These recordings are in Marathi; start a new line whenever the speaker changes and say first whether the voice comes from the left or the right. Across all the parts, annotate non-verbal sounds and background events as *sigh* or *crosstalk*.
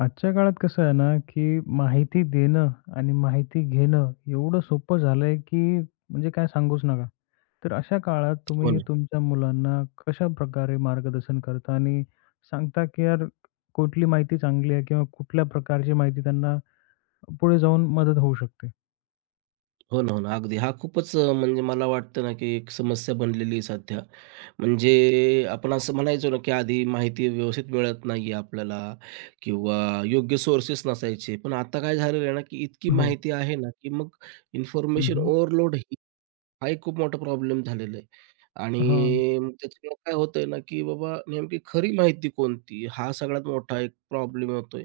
left: आजच्या काळात कसं आहे ना, की माहिती देणं आणि माहिती घेणं एवढं सोपं झालंय, की म्हणजे काय सांगूच नका. तर अशा काळात
right: हो
left: तुम्ही
right: ना.
left: तुमच्या मुलांना कशाप्रकारे मार्गदर्शन करता आणि सांगता, की यार कुठली माहिती चांगली आहे किंवा कुठल्या प्रकारची माहिती त्यांना पुढे जाऊन मदत होऊ शकते?
right: हो ना, हो ना. अगदी. हा खूपच म्हणजे मला वाटतं ना, की एक समस्या बनलेली आहे सध्या. म्हणजे आपण असं म्हणायचो ना, की आधी माहिती व्यवस्थित मिळत नाहीये आपल्याला किंवा योग्य सोर्सेस नसायचे. पण आता काय झालेलं आहे ना, की इतकी
left: हो.
right: माहिती आहे ना, की मग
left: हं,
right: इन्फॉर्मेशन
left: हं.
right: ओव्हरलोड हा एक खूप मोठा प्रॉब्लेम झालेला आहे.
left: हां.
right: आणि मग त्याच्यामुळे काय होतंय ना, की बाबा नेमकी खरी माहिती कोणती? हा सगळ्यात मोठा एक प्रॉब्लेम होतोय.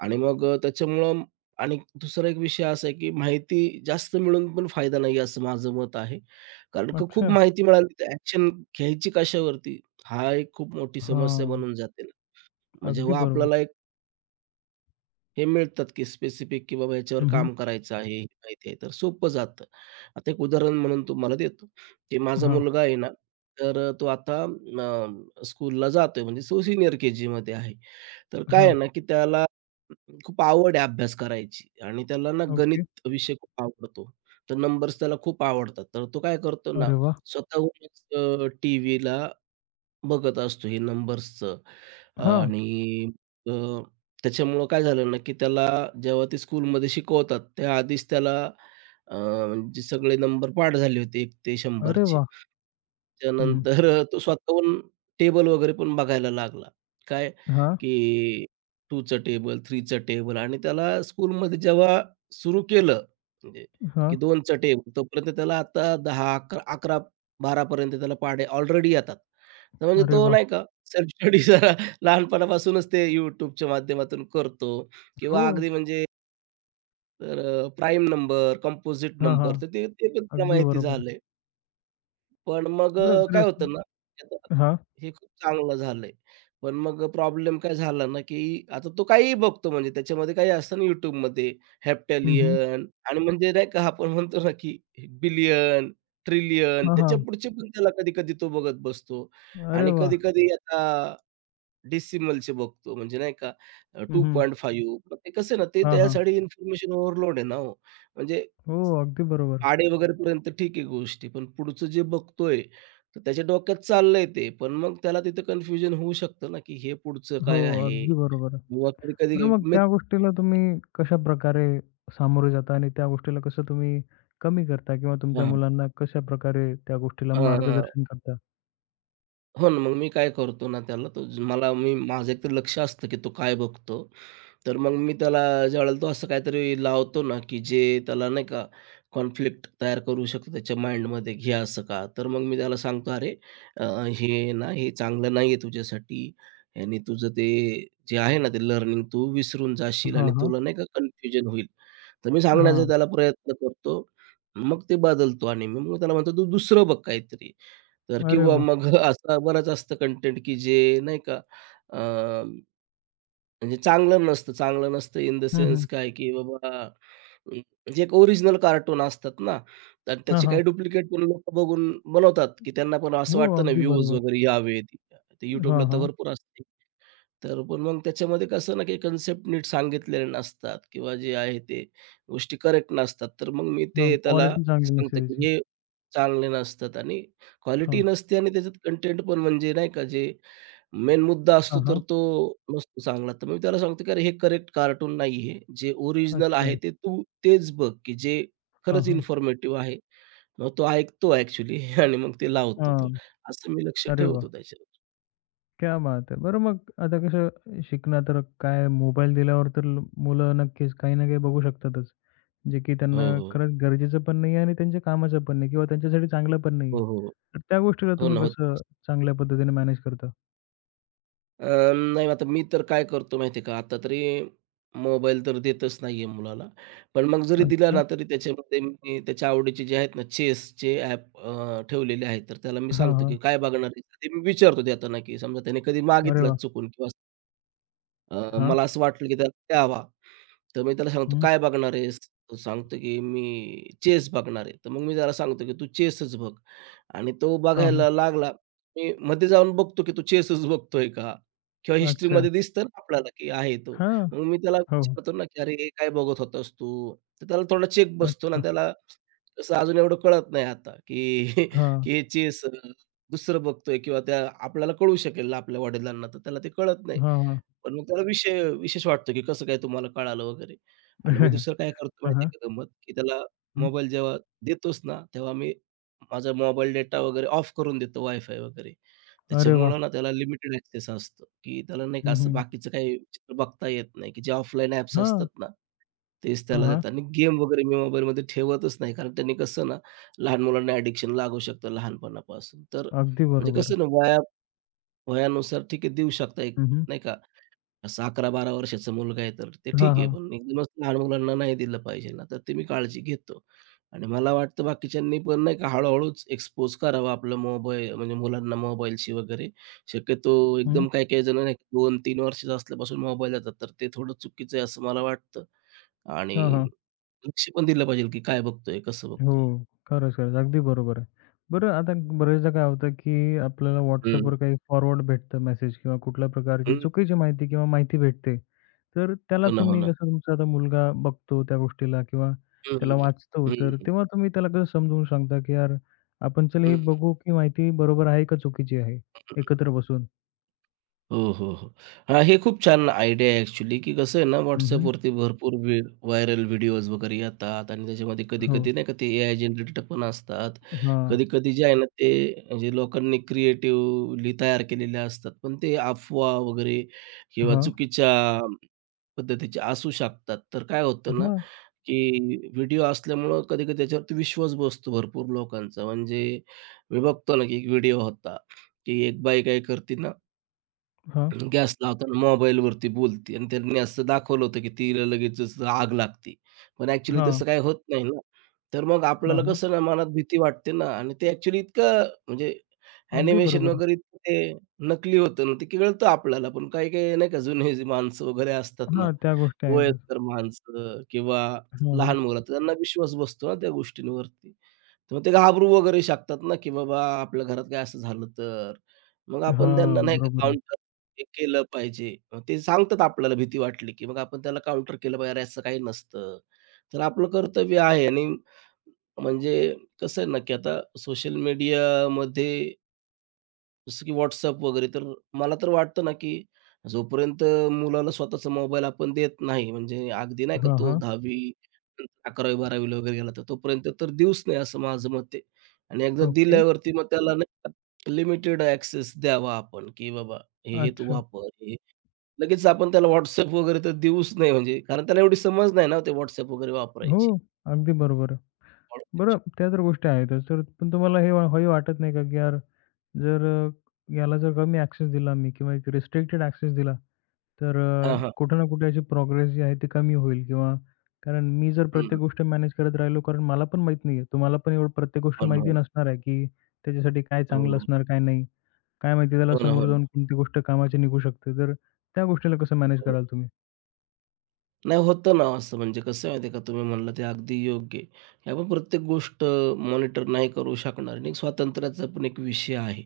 right: आणि मग त्याच्यामुळं आणि दुसरा एक विषय असा आहे, की माहिती जास्त मिळून पण फायदा नाही असं माझं मत आहे. कारण का खूप
left: अच्छा.
right: माहिती मिळाली तर ॲक्शन घ्यायची कशावरती? हा एक खूप मोठी समस्या
left: हां.
right: बनून जाते ना. मग
left: अगदी
right: जेव्हा
left: बरोबर.
right: आपल्याला एक हे मिळतात की स्पेसिफिक की बाबा याच्यावर
left: हं, हं.
right: काम करायचं आहे, हे माहिती आहे, तर सोपं जातं. आता एक उदाहरण म्हणून तुम्हाला देतो, की माझा
left: हां,
right: मुलगा आहे ना, तर तो आता स्कूलला जातोय म्हणजे तो सीनियर के-जीमध्ये आहे. तर काय आहे
left: हां.
right: ना, की त्याला खूप आवड आहे अभ्यास करायची आणि त्याला ना
left: ओके.
right: गणित विषय खूप आवडतो. तर नंबर्स त्याला खूप आवडतात. तर तो काय करतो ना,
left: अरे वाह!
right: स्वतःहूनच टीव्हीला बघत असतो हे नंबर्सचं हं.
left: हां.
right: आणि अ, त्याच्यामुळं काय झालं ना, की त्याला जेव्हा ते स्कूलमध्ये शिकवतात, त्या आधीच त्याला म्हणजे सगळे नंबर पाठ झाले होते 1 ते 100
left: अरे
right: चे.
left: वाह! हं, हं.
right: त्यानंतर तो स्वतःहून टेबल वगैरे पण बघायला लागला. काय
left: हां,
right: की 2 चं टेबल, 3 चं टेबल आणि त्याला स्कूलमध्ये जेव्हा सुरू केलं म्हणजे
left: हां.
right: की 2 टेबल, तोपर्यंत त्याला आता 10, 11, 11-12 त्याला पाढे ऑलरेडी येतात. तर म्हणजे
left: अरे
right: तो
left: वाह!
right: नाही का सेल्फ स्टडी *laughs* जरा लहानपणापासूनच ते YouTubeच्या माध्यमातून करतो
left: हो.
right: किंवा अगदी म्हणजे तर प्राईम नंबर, कंपोझिट
left: हां, हां.
right: नंबर तर ते ते पण त्याला
left: अगदी
right: माहिती
left: बरोबर.
right: झालंय. पण मग
left: बरं
right: काय
left: खरंच
right: होतं ना, आता
left: हां.
right: हे खूप चांगलं झालंय. पण मग प्रॉब्लेम काय झाला ना, की आता तो काहीही बघतो म्हणजे त्याच्यामध्ये काही असतं ना YouTubeमध्ये
left: हं, हं.
right: हेप्टॅलियन आणि म्हणजे नाही का आपण म्हणतो ना, की बिलियन, ट्रिलियन
left: हां,
right: त्याच्या
left: हां.
right: पुढचे पण त्याला कधी-कधी तो बघत बसतो
left: अरे
right: आणि
left: वाह!
right: कधी-कधी आता डेसिमलचे बघतो म्हणजे नाही का
left: हं, हं.
right: 2.5 मग ते कसं ना ते
left: हां, हां.
right: त्यासाठी इन्फॉर्मेशन ओव्हरलोड आहे ना हो. म्हणजे
left: हो, अगदी बरोबर.
right: आडे वगैरेपर्यंत ठीक आहे गोष्टी, पण पुढचं जे बघतोय तर त्याच्या डोक्यात चाललंय ते. पण मग त्याला तिथं कन्फ्युजन होऊ शकतं ना, की हे पुढचं
left: हो,
right: काय आहे?
left: अगदी बरोबर.
right: किंवा कधी-कधी
left: बरं मग
right: मी
left: त्या गोष्टीला तुम्ही कशाप्रकारे सामोरे जाता आणि त्या गोष्टीला कसं तुम्ही कमी करता किंवा तुमच्या
right: हां, हां.
left: मुलांना कशाप्रकारे त्या गोष्टीला
right: हां,
left: मार्गदर्शन करता?
right: हो ना, मग मी काय करतो ना त्याला तो मला मी माझं एकतर लक्ष असतं, की तो काय बघतो तर मग मी त्याला ज्यावेळेला तो असं काहीतरी लावतो ना, की जे त्याला नाही का कॉन्फ्लिक्ट तयार करू शकतो त्याच्या माइंडमध्ये, "हे असं का?" तर मग मी त्याला सांगतो, "अरे अ, हे ना हे चांगलं नाही आहे तुझ्यासाठी. ह्याने तुझं ते जे आहे ना, ते लर्निंग तू विसरून जाशील
left: हां,
right: आणि
left: हां.
right: तुला नाही का कन्फ्युजन होईल." तर मी सांगण्याचा
left: हां.
right: त्याला प्रयत्न करतो. मग ते बदलतो आणि मी मग त्याला म्हणतो, "तू दुसरं बघ काहीतरी." तर
left: अरे
right: किंवा
left: वाह!
right: मग *laughs* असं बरंच असतं कंटेंट, की जे नाही का म्हणजे चांगलं नसतं, चांगलं नसतं इन द
left: हं, हं.
right: सेन्स काय, की बाबा जे एक ओरिजिनल कार्टून असतात ना, तर
left: हां,
right: त्याचे
left: हां.
right: काही डुप्लिकेट पण लोकं बघून बनवतात, की त्यांना पण असं
left: हो,
right: वाटतं ना
left: अगदी
right: व्ह्यूज
left: बरोबर.
right: वगैरे यावेत. ते
left: हां,
right: YouTubeला तर
left: हां.
right: भरपूर असतं. तर पण मग त्याच्यामध्ये कसं ना, की कन्सेप्ट नीट सांगितलेले नसतात किंवा जे आहे ते गोष्टी करेक्ट नसतात. तर मग मी
left: हां,
right: ते त्याला
left: क्वालिटी चांगली नसते
right: सांगतो,
left: त्याची.
right: की हे चांगले नसतात आणि
left: हां.
right: क्वालिटी नसते आणि त्याच्यात कंटेंट पण म्हणजे नाही का, जे मेन मुद्दा
left: हां,
right: असतो तर
left: हां.
right: तो नसतो चांगला. तर मी त्याला सांगतो, की "अरे हे करेक्ट कार्टून नाहीये. जे ओरिजिनल आहे
left: अच्छा.
right: ते तू तेच बघ, की जे
left: हां,
right: खरंच
left: हां.
right: इन्फॉर्मेटिव्ह आहे." मग तो ऐकतो ॲक्चुअली *laughs* आणि मग ते लावतो. तर
left: हां.
right: असं मी लक्ष
left: अरे वाह!
right: ठेवतो त्याच्यावर.
left: क्या बात है! बरं मग आता कसं शिकणं तर काय मोबाईल दिल्यावर तर मुलं नक्कीच काही ना काही बघू शकतातच. जे की
right: हो,
left: त्यांना
right: हो.
left: खरंच गरजेचं पण नाही आहे आणि त्यांच्या कामाचं पण नाही किंवा त्यांच्यासाठी चांगलं पण नाही
right: हो,
left: आहे.
right: हो.
left: तर त्या गोष्टीला
right: हो
left: तुम्ही
right: ना, होतं
left: कसं
right: असं.
left: चांगल्या पद्धतीने मॅनेज करता?
right: अ, नाही आता मी तर काय करतो माहिती का, आता तरी मोबाईल तर देतच नाहीये मुलाला. पण मग जरी दिला
left: अच्छा.
right: ना, तरी त्याच्यामध्ये मी त्याच्या आवडीचे जे आहेत ना, चेसचे ॲप ठेवलेले आहेत. तर त्याला मी
left: हां,
right: सांगतो,
left: हां.
right: की काय बघणार आहे? ते मी विचारतो देताना, की समजा त्याने कधी
left: अरे वाह!
right: मागितलाच चुकून किंवा
left: हां.
right: मला असं वाटलं की त्याला द्यावा. तर मी त्याला सांगतो,
left: हं.
right: "काय बघणार आहेस?" तो सांगतो की "मी चेस बघणार आहे." तर मग मी त्याला सांगतो की "तू चेसच बघ." आणि तो
left: हां, हां.
right: बघायला लागला. मी मध्ये जाऊन बघतो की तो चेसच बघतोय का? किंवा
left: अच्छा.
right: हिस्ट्रीमध्ये दिसतं ना आपल्याला की आहे तो.
left: हां.
right: मग मी त्याला
left: हो. हो.
right: विचारतो ना की "अरे, हे काय बघत होतास तू?" तर त्याला थोडा चेक बसतो ना.
left: अच्छा.
right: त्याला कसं अजून एवढं कळत नाही आता की *laughs*
left: हां.
right: की हे चेस दुसरं बघतोय किंवा त्या आपल्याला कळू शकेल ना आपल्या वडिलांना, तर त्याला ते कळत नाही.
left: हां, हां.
right: पण मग त्याला विषय विशेष वाटतो, की कसं काय तुम्हाला कळालं वगैरे आणि मी दुसरं काय करतो
left: हां, हां.
right: माहिती
left: हं. *laughs*
right: आहे का गंमत, की त्याला मोबाईल जेव्हा देतोच ना, तेव्हा मी माझा मोबाईल डेटा वगैरे ऑफ करून देतो, वायफाय वगैरे.
left: अरे वाह!
right: त्याच्यामुळं ना त्याला लिमिटेड ॲक्सेस असतो, की त्याला नाही का
left: हं,
right: असं
left: हं.
right: बाकीचं काही चित्र बघता येत नाही, की जे ऑफलाईन ॲप्स असतात
left: हां.
right: ना, तेच त्याला
left: हां,
right: देतात आणि गेम वगैरे मी मोबाईलमध्ये ठेवतच नाही. कारण त्यांनी कसं ना, लहान मुलांना ॲडिक्शन लागू शकतं लहानपणापासून. तर
left: अगदी
right: म्हणजे
left: बरोबर.
right: कसं ना, वयानुसार ठीक आहे देऊ शकता एक
left: हं, हं.
right: नाही का असं 11-12 वर्षाचा मुलगा आहे तर ते
left: हां,
right: ठीक आहे,
left: हां.
right: पण एकदमच लहान मुलांना नाही दिलं पाहिजे ना, तर ते मी काळजी घेतो. आणि मला वाटतं बाकीच्यांनी पण नाही का हळू-हळूच एक्सपोज करावा आपला मोबाईल म्हणजे मुलांना मोबाईलशी वगैरे. शक्यतो
left: हं.
right: एकदम काही-काही जण नाही 2-3 वर्षाचं असल्यापासून मोबाईल देतात, तर ते थोडं चुकीचं आहे असं मला वाटतं. आणि
left: हां,
right: लक्ष पण दिलं पाहिजे की काय बघतोय, कसं बघतोय.
left: हो. खरंच, खरंच. अगदी बरोबर आहे. बरं आता बरेचदा काय होतं, की आपल्याला
right: हं,
left: WhatsAppवर काही फॉरवर्ड भेटतं मेसेज किंवा कुठल्या प्रकारची
right: हं.
left: चुकीची माहिती किंवा माहिती भेटते. तर त्याला
right: हो ना, हो
left: तुम्ही
right: ना.
left: कसं तुमचा आता मुलगा बघतो त्या गोष्टीला किंवा
right: हं,
left: त्याला
right: हं, हं.
left: वाचतो, तर तेव्हा तुम्ही त्याला कसं समजवून सांगता, की "यार, आपण चल हे बघू, की माहिती बरोबर आहे का चुकीची आहे?" एकत्र बसून.
right: हो, हो, हो. हां, हे खूप छान आयडिया आहे ॲक्चुअली, की कसं आहे ना
left: हं,
right: WhatsAppवरती भरपूर व्हायरल व्हिडिओज वगैरे येतात आणि त्याच्यामध्ये
left: हो.
right: कधी-कधी नाही का ते एआय जनरेटेड पण असतात.
left: हां.
right: कधी-कधी जे आहे ना ते म्हणजे लोकांनी क्रिएटिव्हली तयार केलेले असतात. पण ते अफवा वगैरे किंवा
left: हां.
right: चुकीच्या पद्धतीचे असू शकतात. तर काय होतं ना,
left: हां.
right: की व्हिडिओ असल्यामुळं कधी-कधी त्याच्यावरती विश्वास बसतो भरपूर लोकांचा. म्हणजे मी बघतो ना, की एक व्हिडिओ होता, की एक बाई काय करते ना
left: हां.
right: गॅस लावताना मोबाईलवरती बोलते आणि त्यांनी असं दाखवलं होतं, की तिला लगेचच आग लागते. पण ॲक्चुअली
left: हां.
right: तसं काही होत नाही ना. तर मग
left: हां,
right: आपल्याला
left: हां.
right: कसं ना मनात भीती वाटते ना आणि ते ॲक्चुअली इतकं म्हणजे
left: अगदी
right: ॲनिमेशन
left: बरोबर.
right: वगैरे इतकं ते नकली होतं ना, ते कळतं आपल्याला. पण काही-काही नाही का जुने जे माणसं वगैरे असतात ना,
left: हां, त्या गोष्टी आहेतच.
right: वयस्कर माणसं किंवा
left: हां, हां.
right: लहान मुलं, तर त्यांना विश्वास बसतो ना त्या गोष्टींवरती. तर मग ते घाबरू वगैरे शकतात ना, की बाबा आपल्या घरात काय असं झालं तर. मग आपण
left: हां,
right: त्यांना नाही का
left: बरोबर आहे.
right: काउंटर हे केलं पाहिजे. मग ते सांगतात आपल्याला भीती वाटली, की मग आपण त्याला काउंटर केलं पाहिजे, "अरे असं काही नसतं." तर आपलं कर्तव्य आहे आणि म्हणजे कसं आहे ना, की आता सोशल मीडियामध्ये जसं की WhatsApp वगैरे. तर मला तर वाटतं ना, की जोपर्यंत मुलाला स्वतःचा मोबाईल आपण देत नाही, म्हणजे अगदी नाही का
left: हां,
right: तो
left: हां.
right: 10वी, 11वी-12वी ला वगैरे गेला, तर तोपर्यंत तर देऊच नाही असं माझं मत आहे. आणि एकदा
left: ओके.
right: दिल्यावरती मग त्याला नाही लिमिटेड ॲक्सेस द्यावा आपण, की बाबा हे, हे तू
left: अच्छा.
right: वापर. हे लगेच आपण त्याला WhatsApp वगैरे तर देऊच नाही म्हणजे कारण त्याला एवढी समज नाही ना हो ते WhatsApp वगैरे
left: हो,
right: वापरायची.
left: अगदी बरोबर आहे. बरं त्या तर गोष्टी आहेतच. तर पण तुम्हाला हे हे वाटत नाही का, की यार जर याला जर कमी ॲक्सेस दिला मी किंवा एक रिस्ट्रिक्टेड ॲक्सेस दिला, तर
right: हां, हां.
left: कुठे ना कुठे याची प्रोग्रेस जी आहे ती कमी होईल किंवा कारण मी जर
right: हं,
left: प्रत्येक गोष्ट मॅनेज करत राहिलो, कारण मला पण माहीत नाहीये. तुम्हाला पण एवढं प्रत्येक गोष्ट
right: हो ना, हो
left: माहिती
right: ना.
left: नसणार आहे, की त्याच्यासाठी काय चांगलं
right: हो,
left: असणार, काय नाही. काय माहिती त्याला
right: हो ना,
left: समोर
right: हो
left: जाऊन
right: ना.
left: कोणती गोष्ट कामाची निघू शकते. तर त्या गोष्टीला कसं मॅनेज
right: हो.
left: कराल तुम्ही?
right: नाही, होतं ना असं. म्हणजे कसं आहे माहिती आहे का, तुम्ही म्हणला ते अगदी योग्य आहे. आपण प्रत्येक गोष्ट मॉनिटर नाही करू शकणार आणि एक स्वातंत्र्याचा पण एक विषय आहे,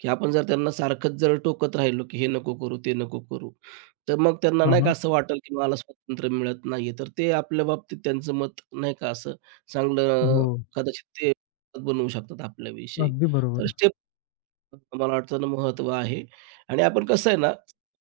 right: की आपण जर त्यांना सारखंच जर टोकत राहिलो, की हे नको करू, ते नको करू, तर मग त्यांना
left: हां,
right: नाही का
left: हां.
right: असं वाटेल, की मला स्वातंत्र्य मिळत नाही तर ते आपल्या बाबतीत त्यांचं मत नाही का असं
left: हो.
right: चांगलं कदाचित ते बनवू शकतात आपल्याविषयी.
left: अगदी
right: तर
left: बरोबर.
right: स्टेप मला वाटतं ना महत्त्व आहे आणि आपण कसं आहे ना,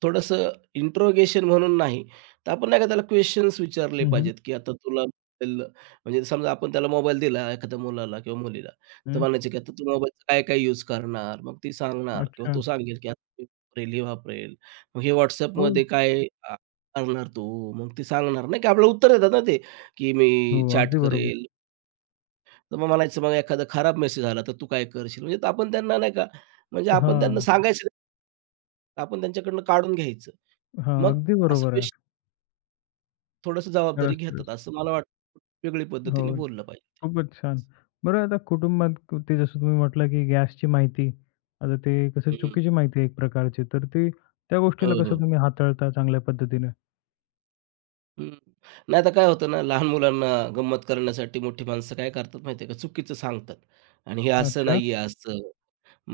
right: थोडंसं इंट्रोगेशन म्हणून नाही, तर आपण नाही का त्याला क्वेशन्स विचारले
left: हं, हं.
right: पाहिजेत, की आता तुला मोबाईल म्हणजे समजा आपण त्याला मोबाईल दिला एखाद्या मुलाला किंवा मुलीला, तर
left: हं.
right: म्हणायचं की आता तू मोबाईलचा काय-काय यूज करणार? मग ती सांगणार किंवा
left: अच्छा.
right: तो सांगेल की आता हे वापरेल, हे वापरेल. मग हे
left: हो,
right: WhatsAppमध्ये काय अ, करणार तू? मग ती सांगणार नाही का आपल्याला उत्तर देतात ना ते, की
left: हो.
right: मी चॅट
left: अगदी बरोबर.
right: करेल. तर मग म्हणायचं, "मग एखादा खराब मेसेज आला तर तू काय करशील?" म्हणजे तर आपण त्यांना नाही का, म्हणजे आपण त्यांना
left: हां,
right: सांगायचं नाही, आपण त्यांच्याकडनं काढून घ्यायचं.
left: हां.
right: मग
left: अगदी
right: असं
left: बरोबर
right: ते
left: आहे.
right: थोडंसं जबाबदारी
left: खरंच, खरंच.
right: घेतात, असं मला वाटतं वेगळी
left: हो,
right: पद्धतीने बोललं पाहिजे.
left: खूपच छान. बरं आता कुटुंबात ते जसं तुम्ही म्हटलं, की गॅसची माहिती आता ते कसं
right: हं,
left: चुकीची माहिती आहे एक प्रकारची, तर ती त्या
right: हो,
left: गोष्टीला
right: हो.
left: कसं तुम्ही हाताळता चांगल्या पद्धतीने?
right: हं. नाहीतर काय होतं ना, लहान मुलांना गंमत करण्यासाठी मोठी माणसं काय करतात माहिती का, चुकीचं सांगतात आणि हे असं
left: अच्छा.
right: नाहीये, असं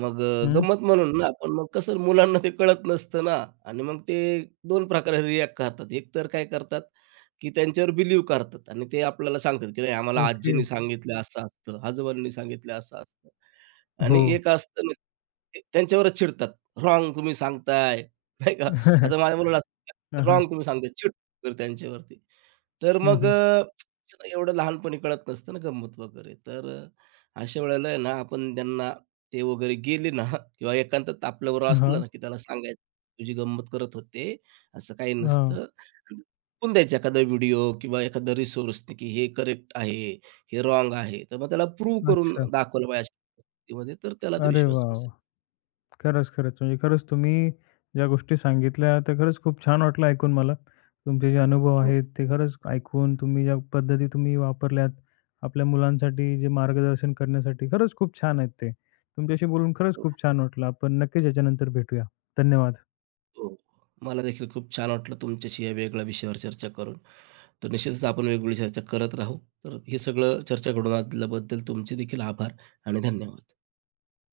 right: मग
left: हं.
right: गंमत म्हणून ना, पण मग कसं मुलांना ते कळत नसतं ना आणि मग ते 2 प्रकारे रिएक्ट करतात. एक तर काय करतात, की त्यांच्यावर बिलीव्ह करतात आणि ते आपल्याला सांगतात, की नाही आम्हाला
left: ओके.
right: आजीनी सांगितलं असं असतं, आजोबांनी सांगितलं असं असतं.
left: हो.
right: आणि एक असतं ना, ते त्यांच्यावरच चिडतात. रॉंग तुम्ही सांगताय, *laughs* नाही का? आता
left: *laughs*
right: माझ्या
left: हां,
right: मुलाला
left: हां.
right: रॉंग तुम्ही सांगताय, चिडतो त्यांच्यावरती. तर
left: हं,
right: मग
left: हं.
right: *tsk* एवढं लहानपणी कळत नसतं ना गंमत वगैरे. तर अशा वेळेला आहे ना आपण त्यांना ते वगैरे गेले ना *laughs* किंवा एकांतात आपल्याबरोबर असलं
left: हां,
right: ना, की त्याला सांगायचं, "तुझी गंमत करत होते, असं काही नसतं."
left: हां.
right: आणि दाखवून द्यायचा एखादा व्हिडिओ किंवा एखादा रिसोर्सने, की हे करेक्ट आहे, हे रॉंग आहे. तर मग त्याला प्रूव्ह करून
left: अच्छा.
right: दाखवलं पाहिजे गोष्टीमध्ये, तर त्याला ते
left: अरे
right: विश्वास
left: वाह! वाह!
right: बसेल.
left: खरंच, खरंच. म्हणजे खरंच तुम्ही ज्या गोष्टी सांगितल्या त्या खरंच खूप छान वाटलं ऐकून मला. तुमचे जे अनुभव
right: हो,
left: आहेत ते खरंच ऐकून तुम्ही ज्या पद्धती तुम्ही वापरल्यात आपल्या मुलांसाठी जे मार्गदर्शन करण्यासाठी खरंच खूप छान आहेत ते. तुमच्याशी बोलून खरंच
right: हो,
left: खूप छान वाटलं. आपण नक्कीच याच्यानंतर भेटूया. धन्यवाद.
right: हो. मला देखील खूप छान वाटलं तुमच्याशी या वेगळ्या विषयावर चर्चा करून. तर निश्चितच आपण वेगवेगळी चर्चा करत राहू. तर हे सगळं चर्चा घडवून आणल्याबद्दल तुमचे देखील आभार आणि धन्यवाद.